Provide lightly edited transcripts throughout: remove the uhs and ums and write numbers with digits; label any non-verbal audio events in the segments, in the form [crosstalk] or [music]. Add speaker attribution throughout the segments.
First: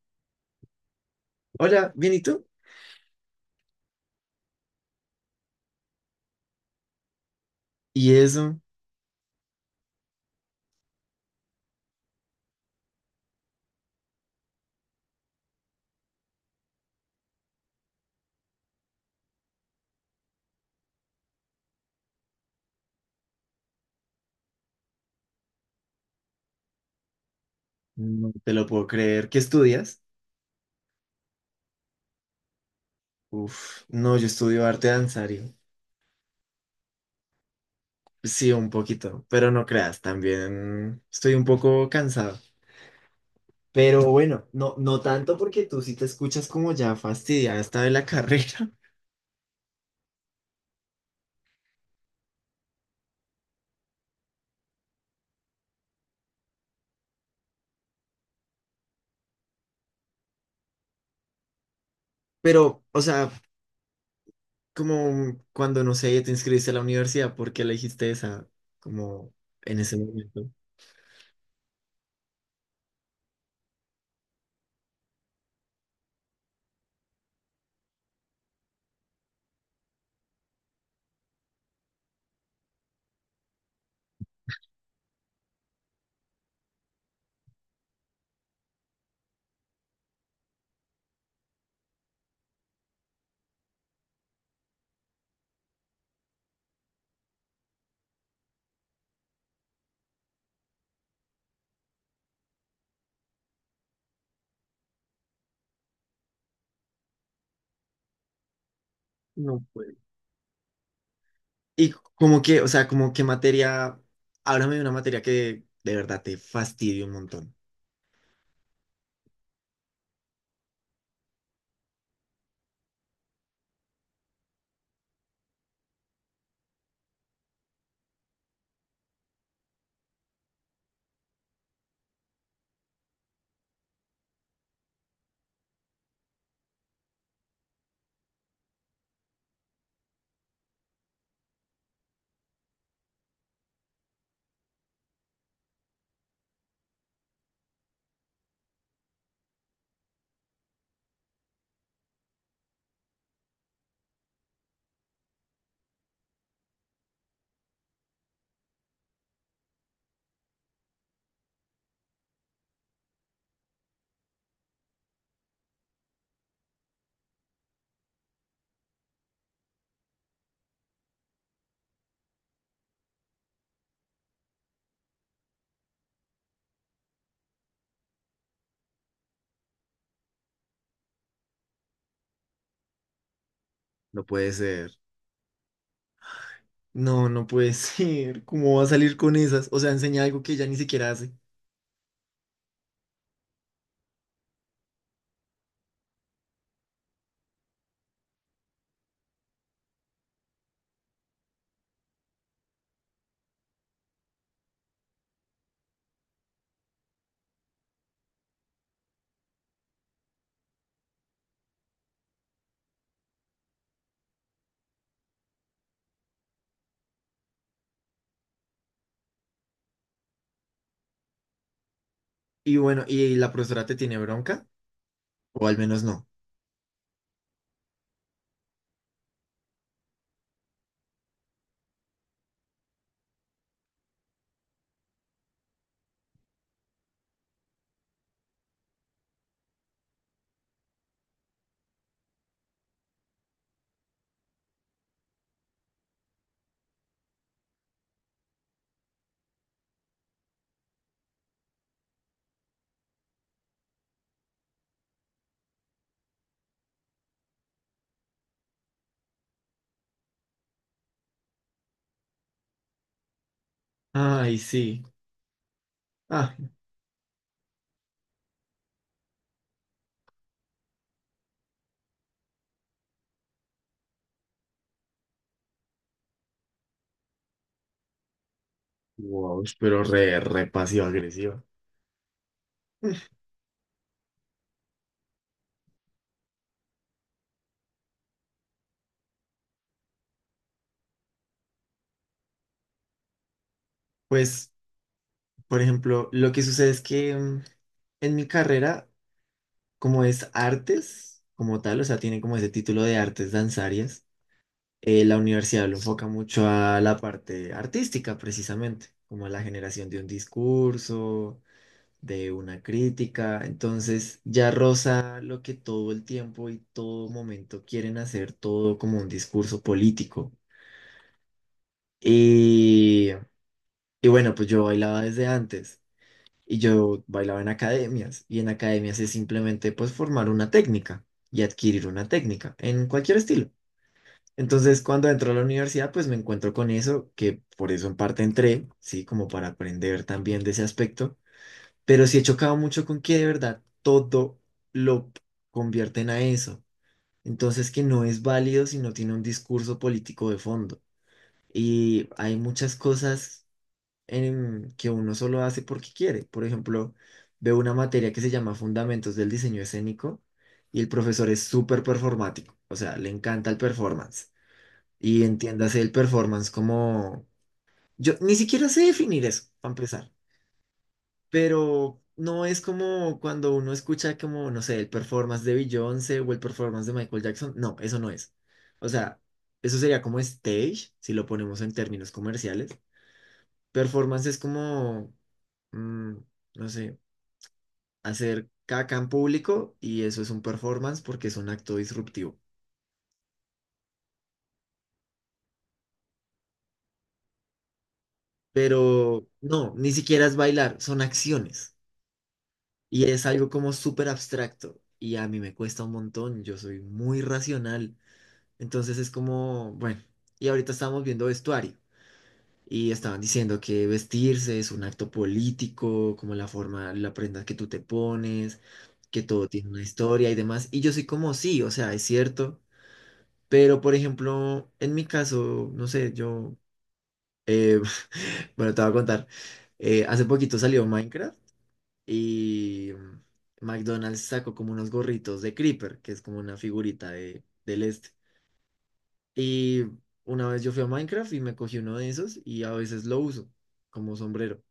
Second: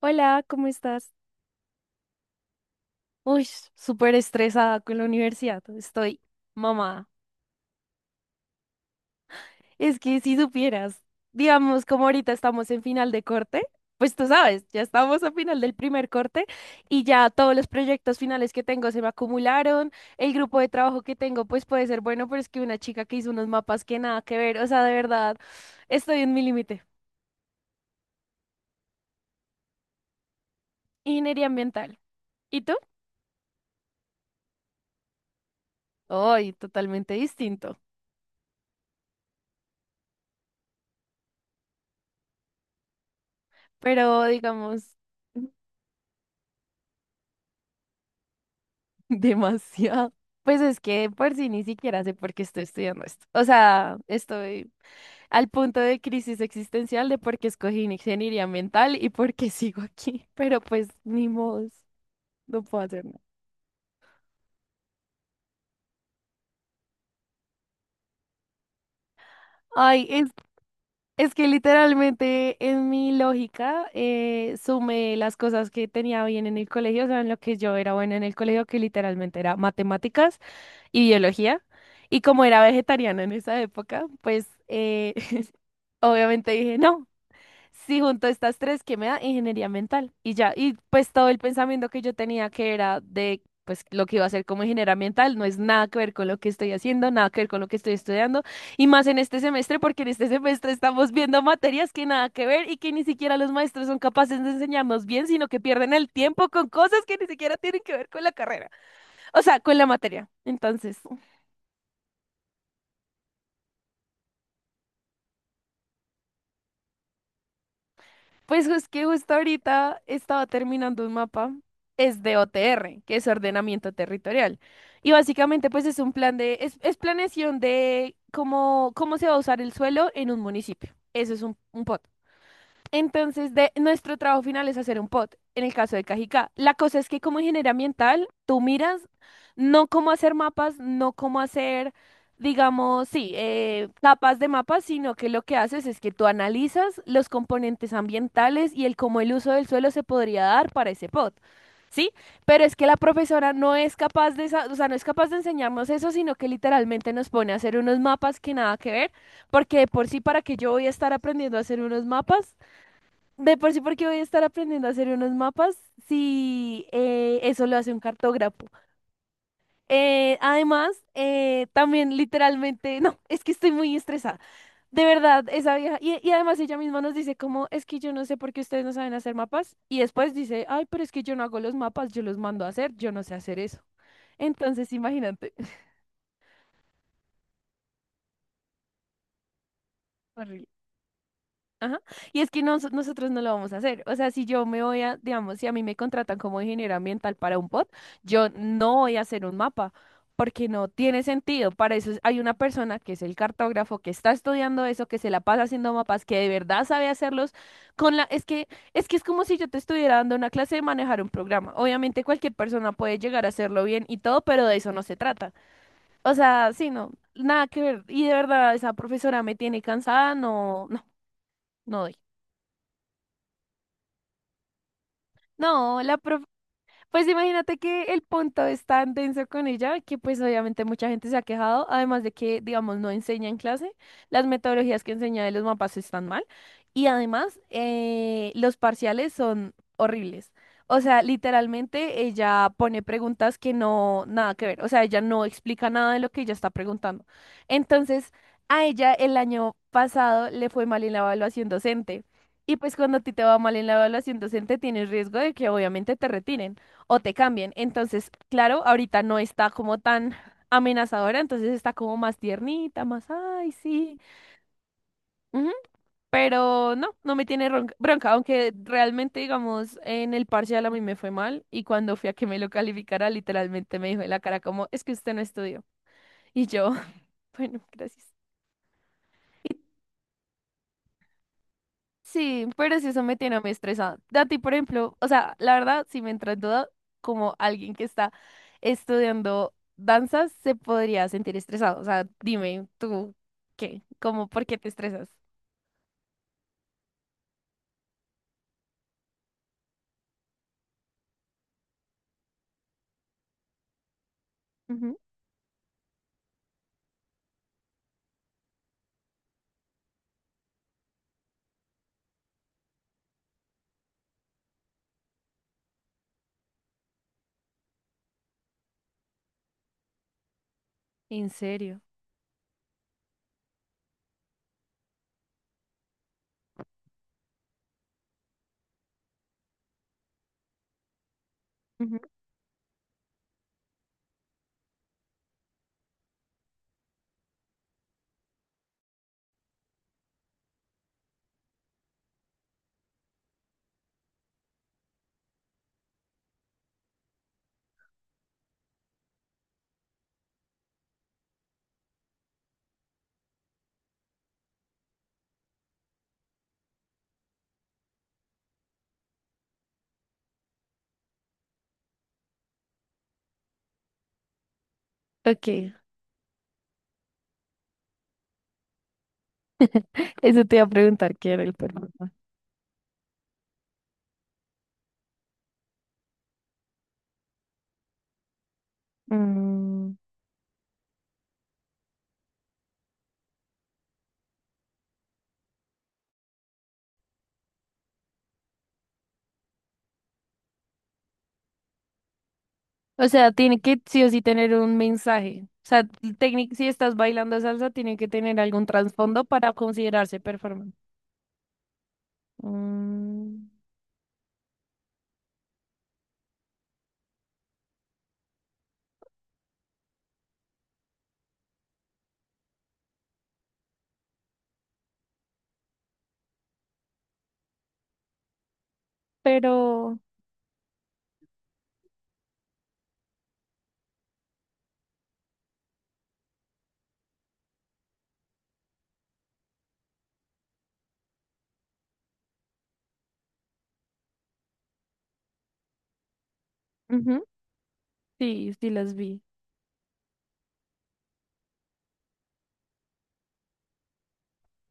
Speaker 1: Hola, ¿cómo estás?
Speaker 2: Hola, bien, ¿y tú?
Speaker 1: Uy, súper estresada con la universidad. Estoy mamá.
Speaker 2: ¿Y eso?
Speaker 1: Es que si supieras, digamos, como ahorita estamos en final de corte, pues tú sabes, ya estamos a final del primer corte y ya todos los proyectos finales que tengo se me acumularon. El grupo de trabajo que tengo, pues puede ser bueno, pero es que una chica que hizo unos mapas que nada que ver. O sea, de verdad, estoy en mi límite.
Speaker 2: No te lo puedo creer. ¿Qué estudias?
Speaker 1: Ingeniería ambiental. ¿Y tú?
Speaker 2: Uf, no, yo estudio arte danzario.
Speaker 1: Hoy, totalmente distinto.
Speaker 2: Sí, un poquito, pero no creas, también estoy un poco cansado. Pero
Speaker 1: Pero
Speaker 2: bueno, no,
Speaker 1: digamos.
Speaker 2: no tanto porque tú sí te escuchas como ya fastidiada esta de la carrera. [laughs]
Speaker 1: [laughs] Demasiado. Pues es que por sí ni siquiera sé por qué estoy estudiando esto. O sea, estoy al punto de crisis existencial de por qué escogí ingeniería mental y por qué [laughs] sigo aquí. Pero pues ni modo, no
Speaker 2: Pero,
Speaker 1: puedo
Speaker 2: o
Speaker 1: hacer nada.
Speaker 2: sea, como cuando, no sé, te inscribiste a la universidad, ¿por qué elegiste esa? Como en ese
Speaker 1: Ay, es,
Speaker 2: momento.
Speaker 1: es que literalmente en mi lógica sumé las cosas que tenía bien en el colegio, o sea, en lo que yo era buena en el colegio, que literalmente era matemáticas y biología. Y como era vegetariana en esa época, pues [laughs] obviamente dije, no, si junto estas tres, ¿qué me da? Ingeniería mental. Y ya, y pues todo el pensamiento que yo tenía que era de, pues lo que iba a hacer como ingeniera ambiental, no es nada que ver con lo que estoy haciendo, nada que ver con lo que estoy estudiando, y más en este semestre, porque en este semestre estamos viendo materias que nada que ver y que ni siquiera los maestros son capaces de enseñarnos bien, sino que pierden el tiempo con cosas que ni siquiera tienen que ver con la carrera, o sea,
Speaker 2: No.
Speaker 1: con la materia. Entonces.
Speaker 2: Y como que, o sea, como que materia, háblame de una materia que de verdad te fastidie un montón.
Speaker 1: Pues es que justo ahorita estaba terminando un mapa, es de OTR, que es ordenamiento territorial. Y básicamente pues es un plan de, es planeación de cómo, cómo se va a usar el suelo en un municipio. Eso es un POT. Entonces, nuestro trabajo final es hacer un POT, en el caso de Cajicá. La cosa es que como ingeniero ambiental, tú miras no cómo hacer mapas, no cómo hacer, digamos, sí, capas de mapas, sino que lo que haces es que tú analizas los componentes ambientales y el cómo el uso del suelo se podría dar para ese POT. Sí, pero es que la profesora no es capaz de, o sea, no es capaz de enseñarnos eso, sino que literalmente nos pone a hacer unos mapas que nada que ver, porque de por sí para que yo voy a estar aprendiendo a hacer unos mapas de por sí, porque voy a estar aprendiendo a hacer unos mapas si eso lo hace un cartógrafo. Además, también literalmente, [laughs] no, es que estoy muy estresada. De verdad, esa vieja. Y además ella misma nos dice como, es que yo no sé por qué ustedes no saben hacer mapas. Y después dice, ay, pero es que yo no hago los mapas, yo los mando a hacer, yo no sé hacer eso.
Speaker 2: No puede ser.
Speaker 1: Entonces, imagínate.
Speaker 2: No, no puede [laughs] ser. ¿Cómo va a salir con esas? O sea, enseña
Speaker 1: [laughs]
Speaker 2: algo que ya
Speaker 1: Horrible.
Speaker 2: ni siquiera hace.
Speaker 1: Ajá. Y es que nosotros no lo vamos a hacer. O sea, si yo me voy a, digamos, si a mí me contratan como ingeniero ambiental para un POT, yo no voy a hacer un mapa, porque no tiene sentido. Para eso hay una persona que es el cartógrafo, que está estudiando eso, que se la pasa haciendo mapas, que de verdad sabe hacerlos con la... Es que, es que es como si yo te estuviera dando una clase de manejar un programa. Obviamente cualquier persona puede llegar a hacerlo bien y todo, pero de eso no se trata. O sea, sí, no, nada que ver. Y de verdad, esa profesora me tiene cansada, no, no, no doy.
Speaker 2: Y bueno, ¿y la profesora te tiene bronca? O al menos
Speaker 1: No, la
Speaker 2: no.
Speaker 1: prof pues imagínate que el punto es tan denso con ella que pues obviamente mucha gente se ha quejado, además de que, digamos, no enseña en clase, las metodologías que enseña de los mapas están mal y además los parciales son horribles. O sea, literalmente ella pone preguntas que no, nada que ver, o sea, ella no explica nada de lo que ella está preguntando. Entonces, a ella el año pasado le fue mal en la evaluación docente. Y pues cuando a ti te va mal en la evaluación docente, tienes riesgo de que obviamente te retiren o te cambian. Entonces, claro, ahorita no está como tan amenazadora, entonces está como más tiernita, más, ay, sí.
Speaker 2: Ay, sí.
Speaker 1: Ujú.
Speaker 2: Ah,
Speaker 1: Pero no, no me tiene bronca, aunque realmente, digamos, en el parcial a mí me fue mal y cuando fui a que me lo calificara, literalmente me dijo en la cara como, es que usted no estudió. Y yo, [laughs] bueno, gracias.
Speaker 2: wow, pero re, re pasiva agresiva.
Speaker 1: Sí, pero si eso me tiene muy estresada. A ti, por ejemplo, o sea, la verdad, si me entra en duda, como alguien que está estudiando danzas, se podría sentir estresado. O sea, dime tú, ¿qué? ¿Cómo, por
Speaker 2: Pues,
Speaker 1: qué te estresas?
Speaker 2: por ejemplo, lo que sucede es que en mi carrera, como es artes, como tal, o sea, tiene como ese título de artes danzarias,
Speaker 1: Ujú.
Speaker 2: la universidad lo enfoca mucho a la parte artística, precisamente, como a la generación de un discurso, de una crítica. Entonces, ya roza lo que todo el tiempo y todo momento quieren hacer todo como un discurso político.
Speaker 1: ¿En serio?
Speaker 2: Y, y bueno, pues yo bailaba desde antes y yo bailaba en academias, y en academias es simplemente pues formar una técnica y adquirir
Speaker 1: Ujú.
Speaker 2: una técnica en cualquier estilo. Entonces, cuando entro a la universidad, pues me encuentro con eso, que por eso en parte entré, sí, como para aprender también de ese aspecto, pero sí he chocado mucho con que de verdad todo lo convierten a eso. Entonces, que no es válido si no tiene un discurso político de fondo. Y hay muchas cosas en que uno solo hace porque quiere. Por ejemplo, veo una materia que se llama Fundamentos del Diseño Escénico y el profesor es súper performático, o sea, le encanta el performance. Y
Speaker 1: Ok.
Speaker 2: entiéndase el performance como... Yo ni siquiera sé definir eso, para empezar,
Speaker 1: [laughs] Eso te iba a preguntar qué era el
Speaker 2: pero
Speaker 1: problema.
Speaker 2: no es como cuando uno escucha como, no sé, el performance de Beyoncé o el performance de Michael Jackson. No, eso no es. O sea, eso
Speaker 1: Mm.
Speaker 2: sería como stage, si lo ponemos en términos comerciales. Performance es como, mm, no sé, hacer caca en público y eso es un performance porque es un acto disruptivo.
Speaker 1: O sea, tiene que sí o sí tener un mensaje. O sea, si estás bailando salsa, tiene que tener algún trasfondo
Speaker 2: Pero
Speaker 1: para
Speaker 2: no, ni
Speaker 1: considerarse
Speaker 2: siquiera es bailar,
Speaker 1: performance.
Speaker 2: son acciones. Y es
Speaker 1: Mm.
Speaker 2: algo como súper abstracto y a mí me cuesta un montón, yo soy muy racional. Entonces es como, bueno, y ahorita estábamos viendo vestuario y estaban diciendo que vestirse es un acto político, como la forma, la prenda que tú te pones, que todo tiene una
Speaker 1: Pero.
Speaker 2: historia y demás. Y yo soy como, sí, o sea, es cierto, pero por ejemplo, en mi caso, no sé, yo, eh, [laughs] bueno, te voy a contar, hace poquito salió Minecraft. Y McDonald's sacó como unos gorritos de Creeper, que es como una figurita
Speaker 1: Ujú.
Speaker 2: de, del este.
Speaker 1: Sí, sí las vi.
Speaker 2: Y una vez yo fui a Minecraft y me cogí uno de esos y a veces lo uso como sombrero.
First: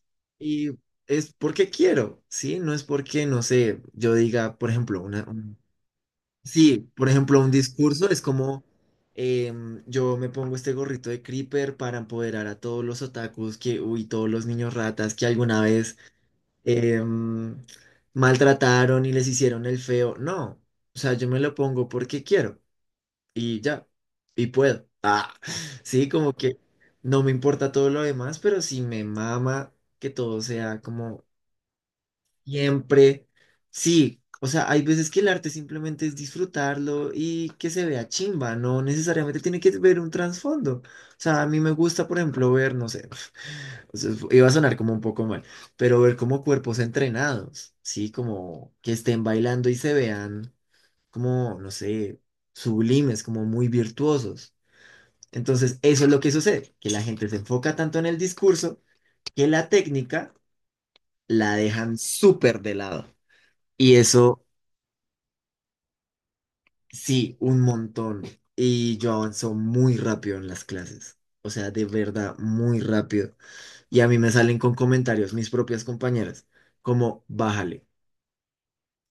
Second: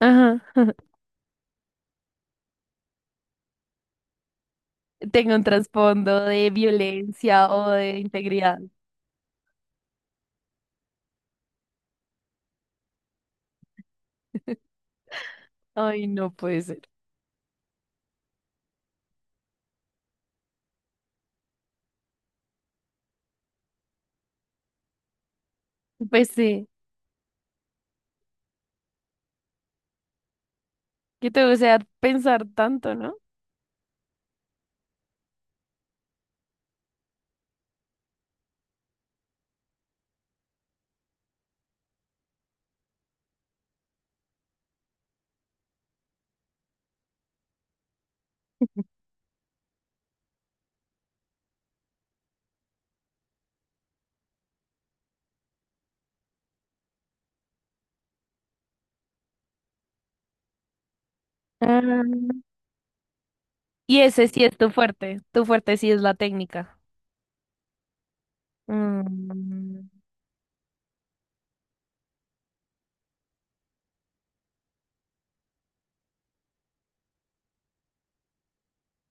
Speaker 1: Ajá.
Speaker 2: Y
Speaker 1: [laughs]
Speaker 2: es porque quiero, ¿sí? No es porque, no sé, yo diga, por ejemplo,
Speaker 1: Tengo un trasfondo de
Speaker 2: Sí, por ejemplo,
Speaker 1: violencia
Speaker 2: un
Speaker 1: o de
Speaker 2: discurso es
Speaker 1: integridad.
Speaker 2: como... yo me pongo este gorrito de Creeper para empoderar a todos los otakus que, uy, todos los niños
Speaker 1: [laughs]
Speaker 2: ratas que alguna vez
Speaker 1: Ay, no puede ser.
Speaker 2: em, maltrataron y les hicieron el feo. No, o sea, yo me lo pongo porque quiero y ya, y puedo. [laughs] Ah, sí,
Speaker 1: Pues
Speaker 2: como que
Speaker 1: sí,
Speaker 2: no me importa todo lo demás, pero sí me mama que todo sea como...
Speaker 1: que te gusta pensar tanto, ¿no?
Speaker 2: Siempre, sí, o sea, hay veces que el arte simplemente es disfrutarlo y que se vea chimba, no necesariamente tiene que ver un trasfondo. O sea, a mí me gusta, por ejemplo, ver, no sé, [laughs] o sea, iba a sonar como un poco mal, pero ver como cuerpos entrenados, sí, como que
Speaker 1: [laughs]
Speaker 2: estén bailando y se vean como, no sé, sublimes, como muy virtuosos. Entonces, eso es lo que sucede, que la gente se enfoca tanto en el discurso que la técnica la dejan
Speaker 1: Ah.
Speaker 2: súper de lado. Y
Speaker 1: Y ese
Speaker 2: eso...
Speaker 1: sí es tu fuerte. Tu fuerte sí es la técnica.
Speaker 2: Sí, un montón. Y yo avanzo
Speaker 1: Mm.
Speaker 2: muy rápido en las clases. O sea, de verdad, muy rápido. Y a mí me salen con comentarios mis propias compañeras, como, bájale.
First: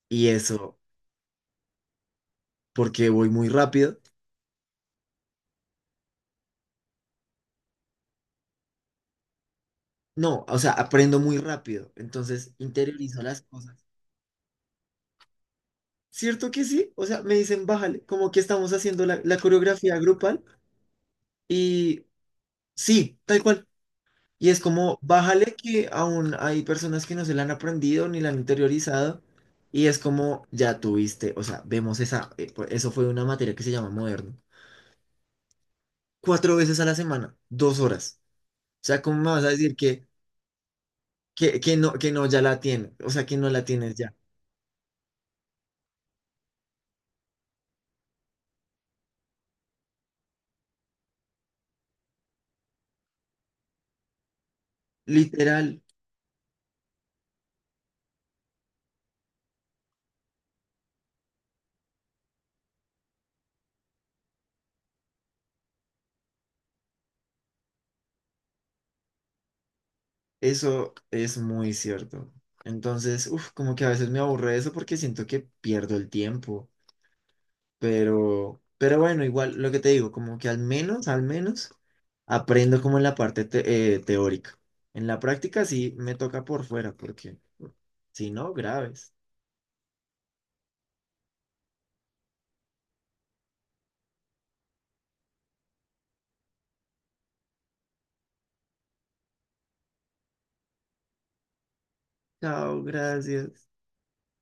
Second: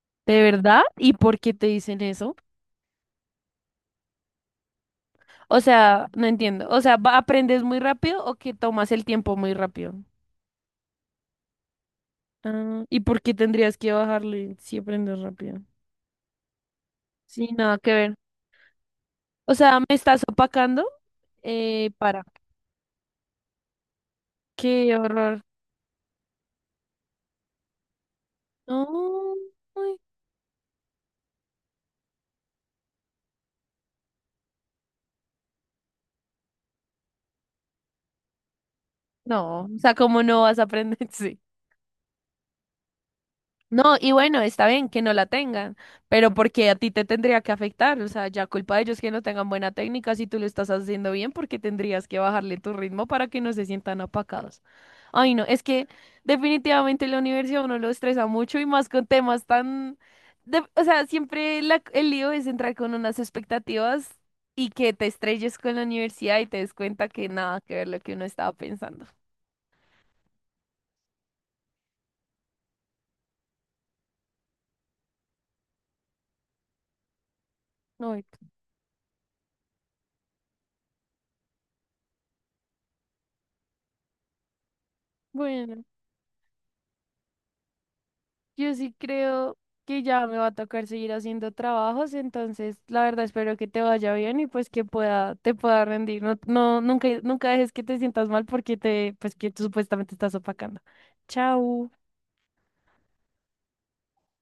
Speaker 2: Y
Speaker 1: ¿De
Speaker 2: eso,
Speaker 1: verdad? ¿Y por qué te dicen eso?
Speaker 2: porque voy muy rápido.
Speaker 1: O sea, no entiendo. O sea, ¿aprendes muy rápido o que tomas el tiempo muy rápido?
Speaker 2: No, o sea, aprendo muy rápido. Entonces,
Speaker 1: Ah, ¿y
Speaker 2: interiorizo
Speaker 1: por qué
Speaker 2: las
Speaker 1: tendrías
Speaker 2: cosas.
Speaker 1: que bajarle si aprendes rápido?
Speaker 2: ¿Cierto que sí? O sea, me
Speaker 1: Sí,
Speaker 2: dicen,
Speaker 1: nada que
Speaker 2: bájale,
Speaker 1: ver.
Speaker 2: como que estamos haciendo la
Speaker 1: O sea, me
Speaker 2: coreografía
Speaker 1: estás
Speaker 2: grupal.
Speaker 1: opacando.
Speaker 2: Y
Speaker 1: Para.
Speaker 2: sí, tal cual. Y es
Speaker 1: Qué
Speaker 2: como,
Speaker 1: horror.
Speaker 2: bájale que aún hay personas que no se la han aprendido ni la han interiorizado.
Speaker 1: No,
Speaker 2: Y
Speaker 1: ay,
Speaker 2: es como, ya tuviste, o sea, vemos esa, eso fue una materia que se llama moderno. Cuatro veces a la semana, dos horas. O sea, ¿cómo me vas a
Speaker 1: no,
Speaker 2: decir
Speaker 1: o sea,
Speaker 2: que,
Speaker 1: ¿cómo no vas a aprender? [laughs] Sí.
Speaker 2: que no ya la tienes? O sea, que no la tienes
Speaker 1: No, y
Speaker 2: ya.
Speaker 1: bueno, está bien que no la tengan, pero porque a ti te tendría que afectar, o sea, ya culpa de ellos que no tengan buena técnica, si tú lo estás haciendo bien, porque tendrías que bajarle tu ritmo para que no se sientan apacados. Ay, no, es
Speaker 2: Literal,
Speaker 1: que definitivamente la universidad a uno lo estresa mucho y más con temas tan. O sea, siempre el lío es entrar con unas expectativas y que te estrelles con la universidad y te des cuenta que nada que ver lo que uno estaba pensando.
Speaker 2: eso es muy cierto. Entonces, uff, como que a veces me aburre eso porque siento que pierdo el tiempo.
Speaker 1: Ay,
Speaker 2: Pero bueno, igual lo que te digo, como que al menos, al menos aprendo como en la parte teórica. En la práctica
Speaker 1: bueno.
Speaker 2: sí me toca por fuera, porque si no,
Speaker 1: Yo sí
Speaker 2: graves.
Speaker 1: creo que ya me va a tocar seguir haciendo trabajos, entonces la verdad espero que te vaya bien y pues que pueda, te pueda rendir. No, no, nunca, nunca dejes que te sientas mal porque te, pues que tú supuestamente estás opacando. Chao.
Speaker 2: Chao, gracias.